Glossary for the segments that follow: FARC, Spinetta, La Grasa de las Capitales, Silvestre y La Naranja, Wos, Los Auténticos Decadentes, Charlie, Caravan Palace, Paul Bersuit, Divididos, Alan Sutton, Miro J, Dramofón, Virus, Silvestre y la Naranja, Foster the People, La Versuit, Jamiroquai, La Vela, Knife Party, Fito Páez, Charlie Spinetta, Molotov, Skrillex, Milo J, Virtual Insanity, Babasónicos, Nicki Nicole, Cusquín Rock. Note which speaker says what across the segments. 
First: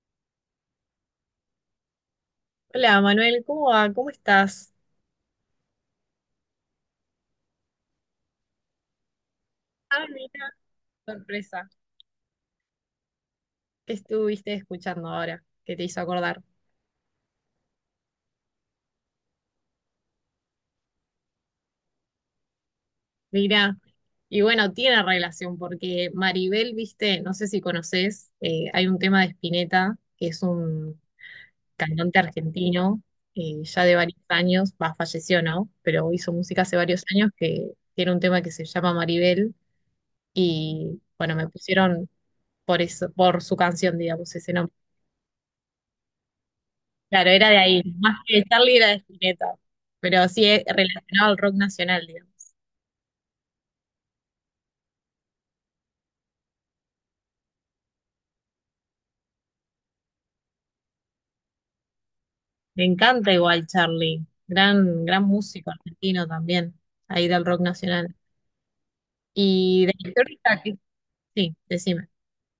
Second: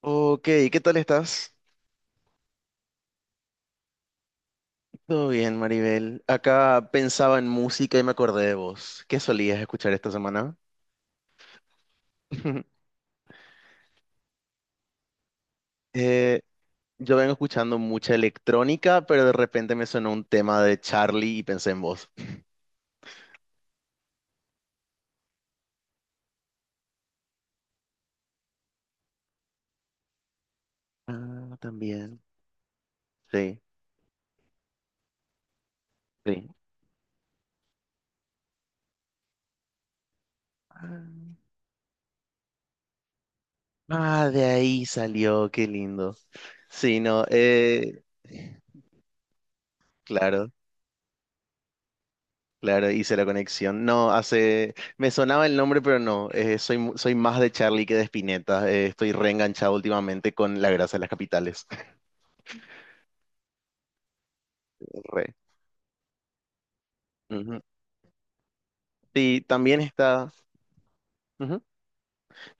Speaker 1: Ok, ¿qué tal estás?
Speaker 2: Hola Manuel, ¿cómo va? ¿Cómo estás?
Speaker 1: Todo bien, Maribel. Acá pensaba en música y me acordé de vos. ¿Qué solías escuchar
Speaker 2: Ah,
Speaker 1: esta
Speaker 2: mira,
Speaker 1: semana?
Speaker 2: sorpresa. ¿Qué estuviste escuchando ahora? ¿Qué te hizo
Speaker 1: Eh,
Speaker 2: acordar?
Speaker 1: yo vengo escuchando mucha electrónica, pero de repente me sonó un tema de Charlie y pensé en vos.
Speaker 2: Mira, y bueno, tiene relación porque Maribel, viste, no sé si conoces, hay un tema de Spinetta, que es un
Speaker 1: Ah,
Speaker 2: cantante
Speaker 1: también.
Speaker 2: argentino,
Speaker 1: Sí,
Speaker 2: ya de varios años, va, falleció, ¿no? Pero hizo
Speaker 1: sí.
Speaker 2: música hace varios años que tiene un tema que se llama Maribel y
Speaker 1: Ah,
Speaker 2: bueno, me pusieron por eso, por su canción,
Speaker 1: ah,
Speaker 2: digamos,
Speaker 1: de
Speaker 2: ese nombre.
Speaker 1: ahí salió, qué lindo. Sí, no,
Speaker 2: Claro, era de ahí. Más que Charlie era de Spinetta. Pero sí
Speaker 1: claro.
Speaker 2: es relacionado al rock nacional, digamos.
Speaker 1: Claro, hice la conexión. No, hace. Me sonaba el nombre, pero no. Soy, soy más de Charlie que de Spinetta. Estoy reenganchado últimamente con La Grasa de las Capitales.
Speaker 2: Me encanta igual Charlie. Gran, gran
Speaker 1: Re.
Speaker 2: músico argentino también. Ahí del
Speaker 1: Ujú.
Speaker 2: rock nacional.
Speaker 1: Sí, también
Speaker 2: Y de
Speaker 1: está.
Speaker 2: histórica, ¿qué? Sí,
Speaker 1: Ujú.
Speaker 2: decime.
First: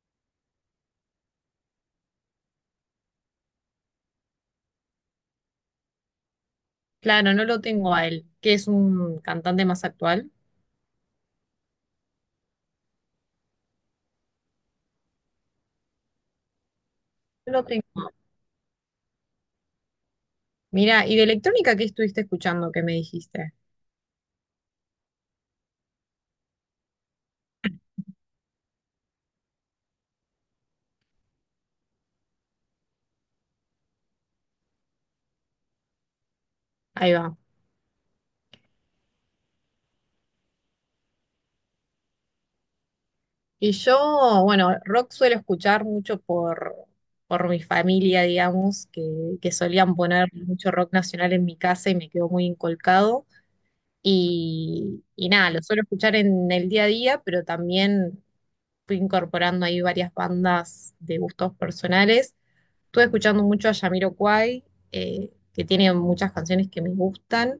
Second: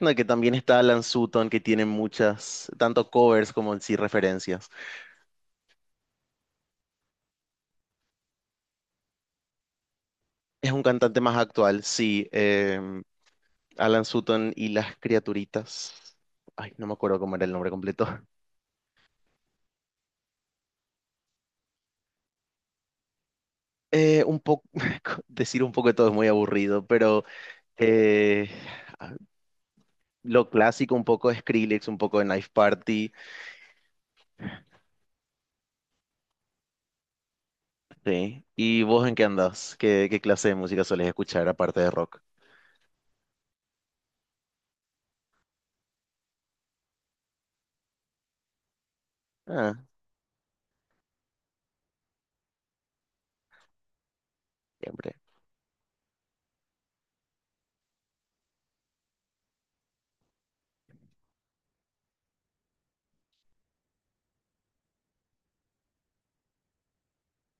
Speaker 1: No, que también está Alan Sutton, que tiene muchas, tanto covers como en sí referencias.
Speaker 2: Claro, no lo tengo a él, que es un cantante más actual.
Speaker 1: Es un cantante más actual, sí. Alan Sutton y las criaturitas. Ay, no me acuerdo cómo era el
Speaker 2: No lo
Speaker 1: nombre
Speaker 2: tengo.
Speaker 1: completo.
Speaker 2: Mira, ¿y de electrónica qué estuviste escuchando que me dijiste?
Speaker 1: Un poco, decir un poco de todo es muy aburrido, pero eh, lo clásico, un poco de Skrillex, un poco de Knife Party.
Speaker 2: Ahí va.
Speaker 1: Sí. ¿Y vos en qué andás? ¿Qué, qué clase de música solés escuchar aparte de rock?
Speaker 2: Y yo, bueno, rock suelo escuchar mucho por mi familia, digamos, que
Speaker 1: Ah,
Speaker 2: solían poner mucho rock nacional en mi casa y me quedó muy inculcado. Y,
Speaker 1: siempre.
Speaker 2: y nada, lo suelo escuchar en el día a día, pero también fui incorporando ahí varias bandas de gustos personales. Estuve escuchando mucho a Jamiroquai, que tiene muchas canciones que me gustan.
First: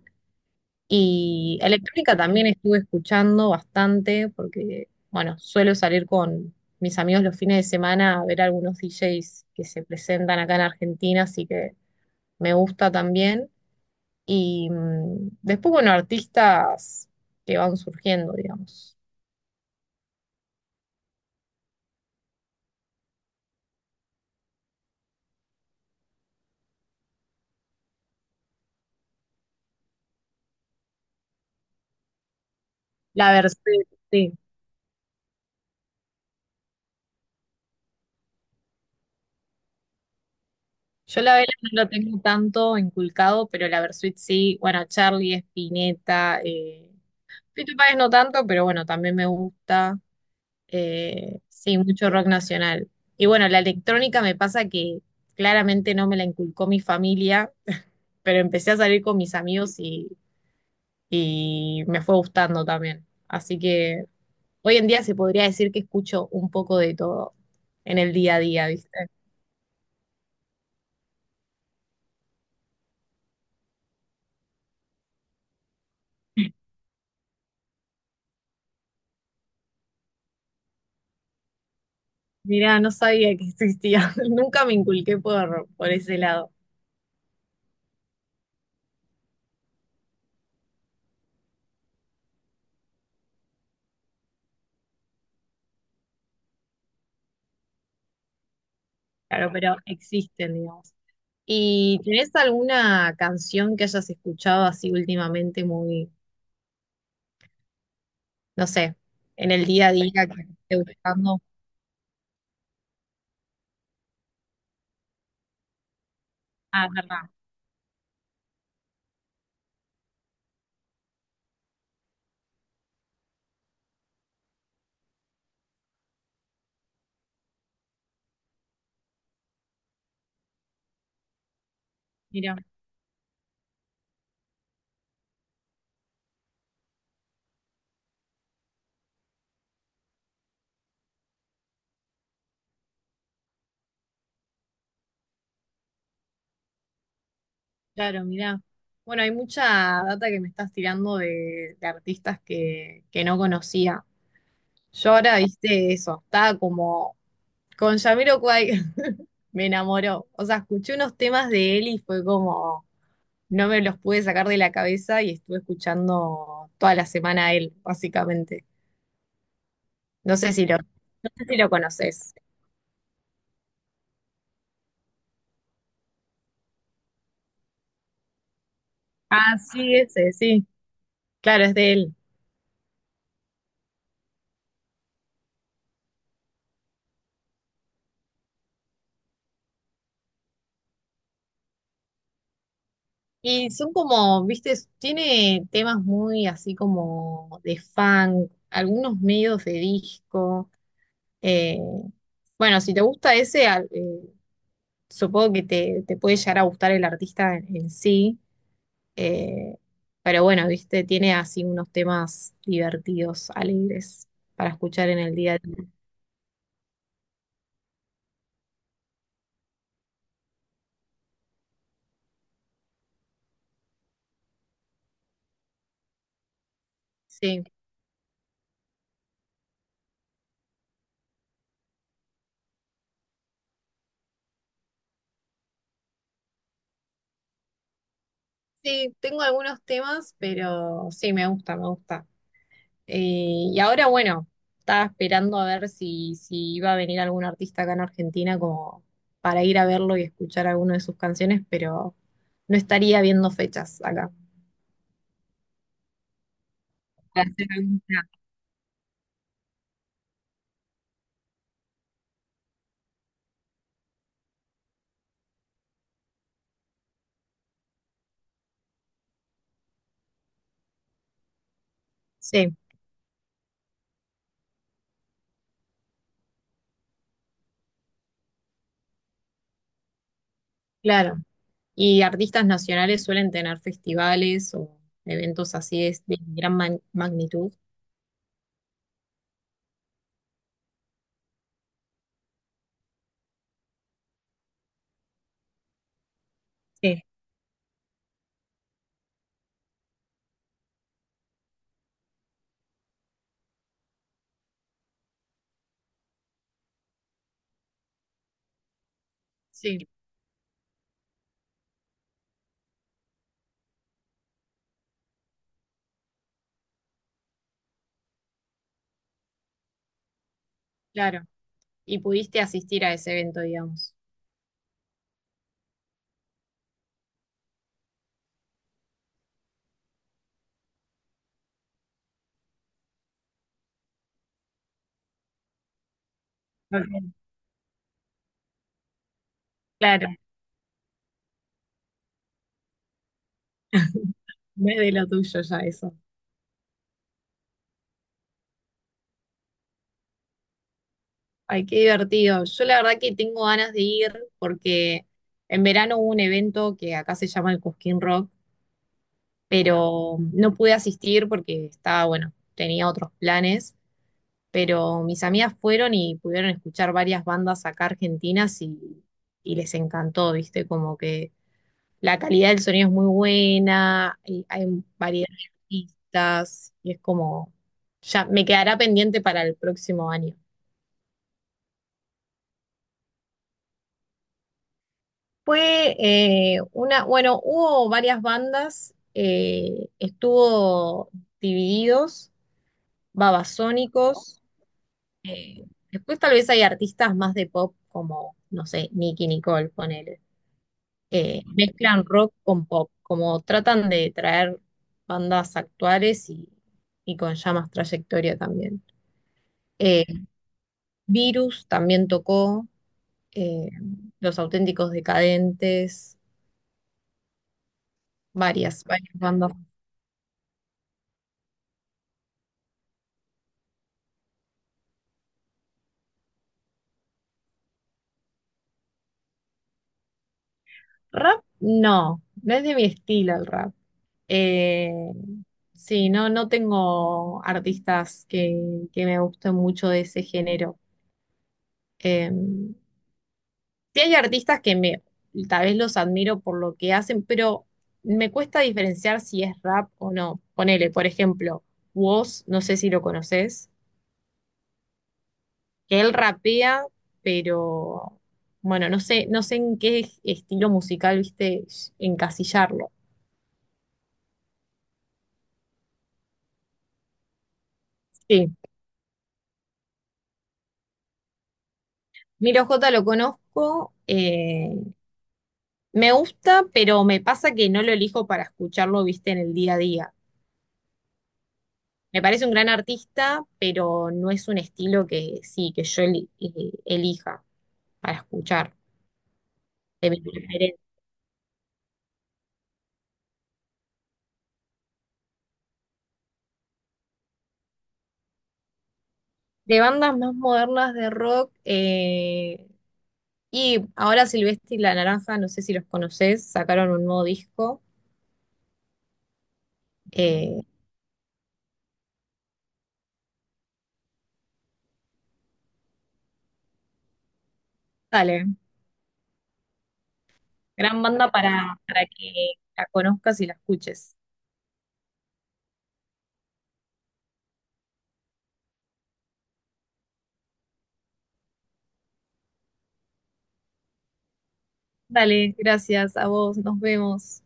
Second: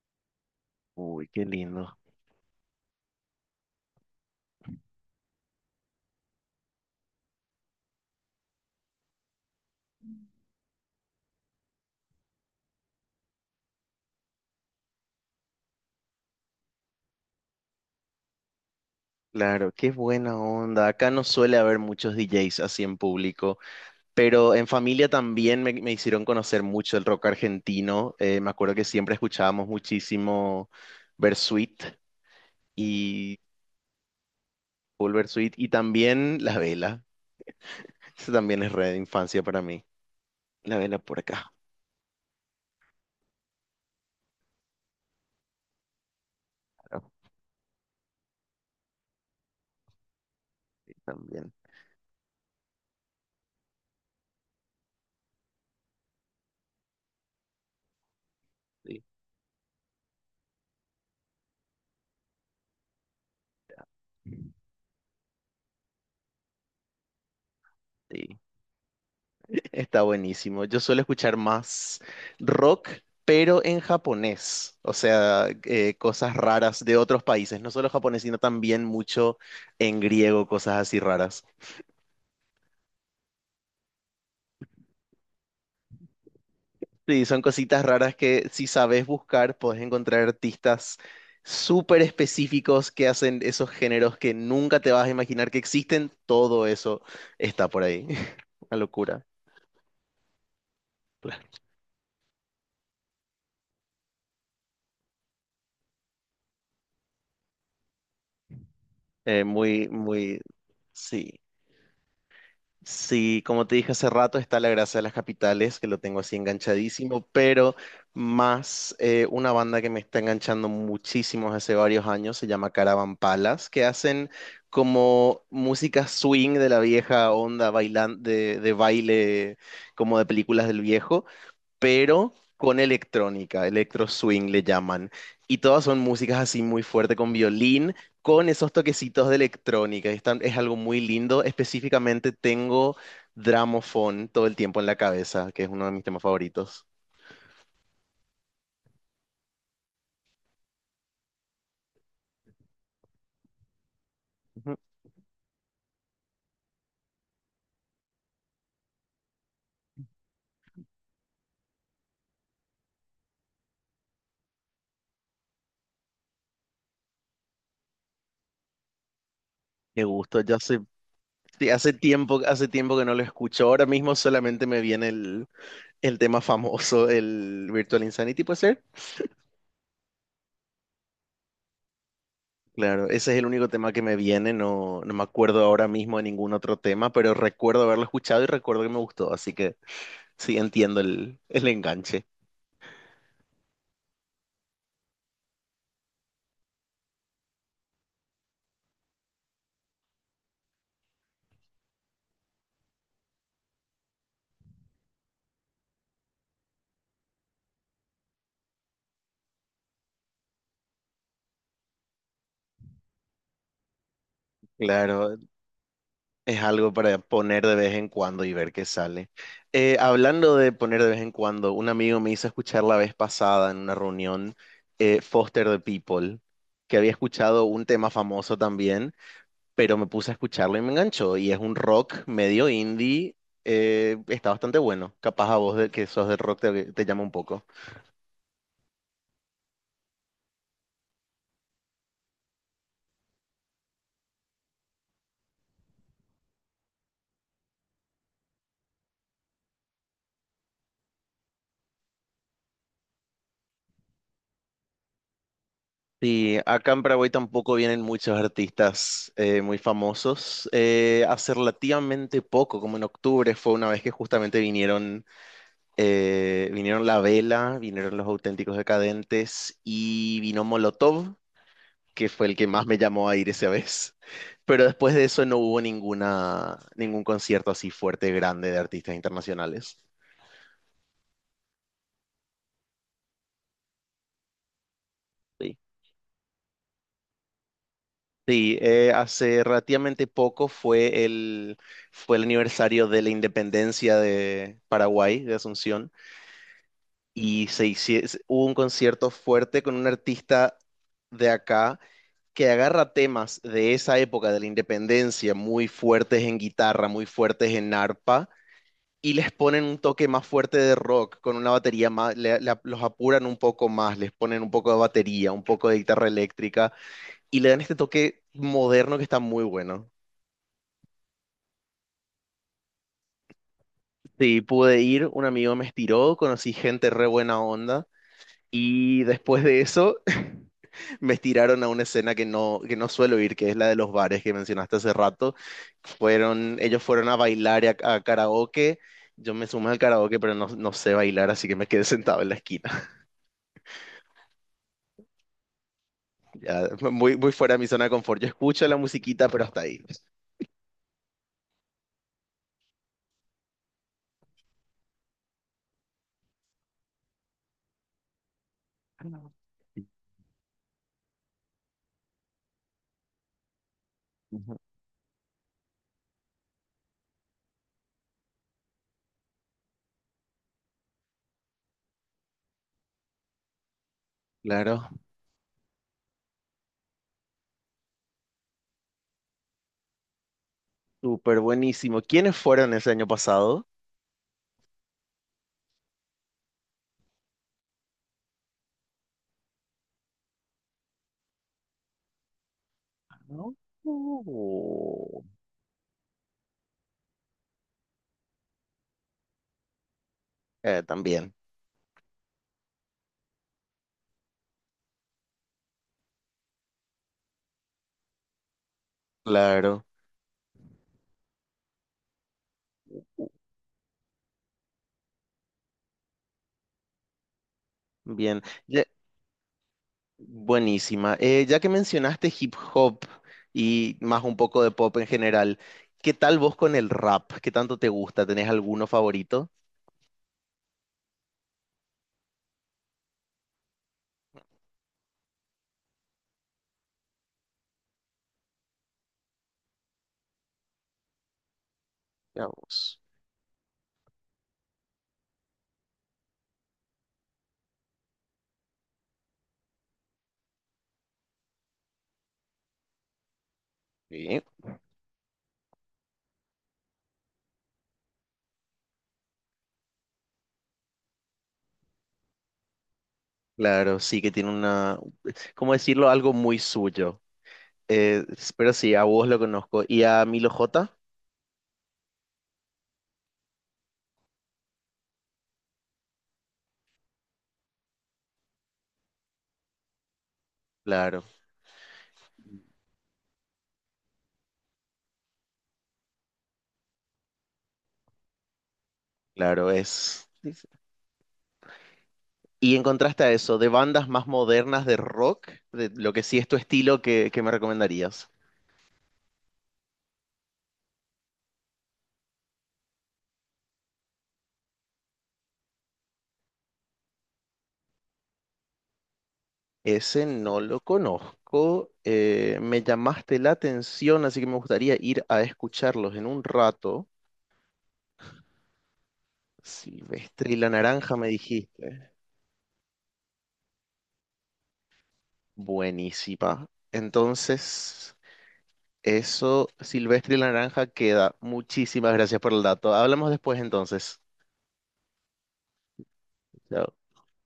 Speaker 1: Uy, qué
Speaker 2: Y
Speaker 1: lindo.
Speaker 2: electrónica también estuve escuchando bastante porque, bueno, suelo salir con mis amigos los fines de semana a ver algunos DJs que se presentan acá en Argentina, así que me gusta también. Y después, bueno, artistas que van surgiendo, digamos.
Speaker 1: Claro, qué buena onda. Acá no suele haber muchos DJs así en público, pero en familia también me hicieron conocer mucho el rock argentino. Me acuerdo que siempre escuchábamos muchísimo Bersuit
Speaker 2: La
Speaker 1: y
Speaker 2: Versuit, sí.
Speaker 1: Paul Bersuit y también La Vela. Eso también es red de infancia para mí. La Vela por
Speaker 2: Yo la Vela
Speaker 1: acá.
Speaker 2: no lo tengo tanto inculcado, pero la Versuit sí. Bueno, Charlie, Spinetta,
Speaker 1: Ah,
Speaker 2: Fito Páez no tanto, pero bueno, también me gusta.
Speaker 1: sí, también.
Speaker 2: Sí, mucho rock nacional. Y bueno, la electrónica me pasa que claramente no me la inculcó mi familia, pero empecé a salir
Speaker 1: Sí,
Speaker 2: con mis amigos y me fue gustando también. Así que hoy en día se podría decir que escucho un poco de todo en el día a
Speaker 1: sí.
Speaker 2: día, ¿viste?
Speaker 1: Está buenísimo. Yo suelo escuchar más rock, pero en japonés. O sea, cosas raras de otros países. No solo japonés, sino también mucho en griego, cosas así raras.
Speaker 2: Mirá, no sabía que existía. Nunca me inculqué por ese lado.
Speaker 1: Sí, son cositas raras que si sabes buscar, podés encontrar artistas súper específicos que hacen esos géneros que nunca te vas a imaginar que existen. Todo eso está por ahí. Una locura.
Speaker 2: Claro, pero existen, digamos.
Speaker 1: Claro.
Speaker 2: ¿Y tenés alguna canción que hayas escuchado así últimamente muy no sé, en el día
Speaker 1: Muy,
Speaker 2: a día
Speaker 1: muy...
Speaker 2: que esté
Speaker 1: Sí.
Speaker 2: buscando?
Speaker 1: Sí, como te dije hace rato, está La Grasa de las Capitales, que lo tengo así
Speaker 2: Ah, es
Speaker 1: enganchadísimo,
Speaker 2: verdad.
Speaker 1: pero más una banda que me está enganchando muchísimo hace varios años, se llama Caravan Palace, que hacen como música swing de la vieja onda bailan de baile como de películas del viejo pero
Speaker 2: Mira,
Speaker 1: con electrónica, electro swing le llaman. Y todas son músicas así muy fuerte con violín, con esos toquecitos de electrónica. Es algo muy lindo. Específicamente tengo Dramofón todo el tiempo en la cabeza, que es uno de mis temas favoritos.
Speaker 2: claro, mira. Bueno, hay mucha data que me estás tirando de artistas que no conocía.
Speaker 1: Ujú.
Speaker 2: Yo ahora, viste, eso, estaba como con Jamiroquai, me enamoró. O sea, escuché unos temas de él y fue como, no me los pude sacar de la cabeza y estuve escuchando toda la semana a él, básicamente.
Speaker 1: Qué gusto, ya hace,
Speaker 2: No sé si lo
Speaker 1: sí,
Speaker 2: conoces.
Speaker 1: hace tiempo que no lo escucho. Ahora mismo solamente me viene el tema famoso, el Virtual Insanity, ¿puede ser?
Speaker 2: Ah, sí, ese, sí. Claro, es de él.
Speaker 1: Claro, ese es el único tema que me viene, no, no me acuerdo ahora mismo de ningún otro tema, pero recuerdo haberlo escuchado y recuerdo que me gustó, así que sí entiendo el enganche.
Speaker 2: Y son como, viste, tiene temas muy así como de funk, algunos medios de disco. eh, bueno, si te gusta ese, supongo que te puede llegar a gustar el artista en sí. eh, pero bueno, viste, tiene así unos temas divertidos, alegres para escuchar en el
Speaker 1: Claro,
Speaker 2: día a día.
Speaker 1: es algo para poner de vez en cuando y ver qué sale. Hablando de poner de vez en cuando, un amigo me hizo escuchar la vez pasada en una reunión Foster the People, que había
Speaker 2: Sí,
Speaker 1: escuchado un tema famoso también pero me puse a escucharlo y me enganchó. Y es un rock medio indie, está bastante bueno. Capaz a vos de, que sos del rock te, te llama un poco.
Speaker 2: sí, tengo algunos temas, pero sí, me gusta, me gusta. Y ahora, bueno, estaba esperando a ver si, si iba a venir algún artista acá en Argentina como para ir a verlo y escuchar alguna de sus canciones, pero no estaría viendo fechas acá.
Speaker 1: Sí, acá en Paraguay
Speaker 2: Para hacer
Speaker 1: tampoco
Speaker 2: algún
Speaker 1: vienen
Speaker 2: plan.
Speaker 1: muchos artistas muy famosos. Hace relativamente poco, como en octubre, fue una vez que justamente vinieron, vinieron La Vela, vinieron Los Auténticos Decadentes y vino Molotov. Que fue el que
Speaker 2: Sí,
Speaker 1: más me llamó a ir esa vez. Pero después de eso no hubo ninguna, ningún concierto así fuerte, grande de artistas internacionales.
Speaker 2: claro. Y artistas nacionales suelen tener festivales o eventos
Speaker 1: Sí,
Speaker 2: así de gran magnitud.
Speaker 1: sí, hace relativamente poco fue el aniversario de la independencia de Paraguay, de Asunción,
Speaker 2: Sí.
Speaker 1: y se hubo un concierto fuerte con un artista de acá que agarra temas de esa época de la independencia, muy fuertes en guitarra, muy fuertes en arpa y les ponen un
Speaker 2: Sí,
Speaker 1: toque más fuerte de rock, con una batería más, los apuran un poco más, les ponen un poco de batería, un poco de guitarra eléctrica y le dan este toque moderno que está muy bueno.
Speaker 2: claro. Y pudiste asistir a ese evento, digamos.
Speaker 1: Sí, pude ir, un amigo me estiró, conocí gente re buena onda y después de eso me estiraron a una escena que no suelo ir, que es la de los bares que mencionaste hace rato. Fueron, ellos fueron a
Speaker 2: Ok,
Speaker 1: bailar y a karaoke. Yo me sumé al
Speaker 2: claro.
Speaker 1: karaoke, pero no, no sé bailar, así que me quedé sentado en la esquina.
Speaker 2: No es de lo tuyo ya eso.
Speaker 1: Ya, muy, muy fuera de mi zona de confort. Yo escucho la musiquita, pero hasta ahí.
Speaker 2: Ay, qué divertido. Yo la verdad que tengo ganas de ir porque en verano hubo un evento que acá se llama el Cusquín Rock, pero no pude asistir porque estaba, bueno, tenía otros planes,
Speaker 1: Ujú.
Speaker 2: pero mis amigas fueron y pudieron escuchar varias bandas acá argentinas y les encantó, ¿viste? Como que la calidad del sonido es muy buena, y hay
Speaker 1: Claro,
Speaker 2: variedad de artistas y es como, ya me quedará pendiente para el próximo año.
Speaker 1: súper buenísimo. ¿Quiénes fueron ese año pasado?
Speaker 2: Fue bueno, hubo varias bandas, estuvo Divididos,
Speaker 1: No.
Speaker 2: Babasónicos,
Speaker 1: Uh,
Speaker 2: después tal vez hay artistas más de pop como, no sé, Nicki Nicole, ponele.
Speaker 1: también,
Speaker 2: Mezclan rock con pop, como tratan de traer bandas actuales y con ya más trayectoria también.
Speaker 1: claro,
Speaker 2: Eh, Virus también tocó, eh, Los Auténticos Decadentes,
Speaker 1: bien.
Speaker 2: varias,
Speaker 1: Ya-
Speaker 2: varias bandas.
Speaker 1: buenísima. Ya que mencionaste hip hop y más un poco de pop en general, ¿qué tal vos con el rap? ¿Qué tanto te gusta? ¿Tenés alguno favorito?
Speaker 2: Rap, no, no es de mi estilo el rap. Eh, sí, no, no tengo artistas que me gusten mucho de ese género. Eh,
Speaker 1: Veamos.
Speaker 2: sí hay artistas que me, tal vez los admiro por lo que hacen, pero me cuesta diferenciar si es rap o no. Ponele, por ejemplo, Wos, no sé si lo conoces,
Speaker 1: Sí.
Speaker 2: que él rapea, pero bueno, no sé, no sé en qué estilo musical, viste, encasillarlo.
Speaker 1: Claro, sí que tiene una, ¿cómo decirlo? Algo muy suyo. Eh,
Speaker 2: Sí.
Speaker 1: pero sí, a vos lo conozco. ¿Y a Milo J?
Speaker 2: Miro J lo conozco, me gusta, pero me pasa que no lo elijo para escucharlo, viste, en el día a día.
Speaker 1: Claro,
Speaker 2: Me parece un gran artista, pero no es un estilo que sí, que yo elija para escuchar,
Speaker 1: claro,
Speaker 2: de mi
Speaker 1: es.
Speaker 2: preferencia.
Speaker 1: Y en contraste a eso, de bandas más modernas de rock, de lo que sí es tu estilo, ¿qué, qué me recomendarías?
Speaker 2: De bandas más modernas de rock, y ahora Silvestre y La Naranja, no sé si los conoces, sacaron un nuevo disco.
Speaker 1: Ese no
Speaker 2: Eh,
Speaker 1: lo conozco. Me llamaste la atención, así que me gustaría ir a escucharlos en un rato.
Speaker 2: dale,
Speaker 1: Silvestre y la
Speaker 2: gran
Speaker 1: Naranja me
Speaker 2: banda para
Speaker 1: dijiste.
Speaker 2: que la conozcas y la escuches.
Speaker 1: Buenísima. Entonces, eso, Silvestre y la Naranja queda. Muchísimas gracias por el dato. Hablamos después entonces.
Speaker 2: Dale, gracias a vos, nos
Speaker 1: Chao.
Speaker 2: vemos.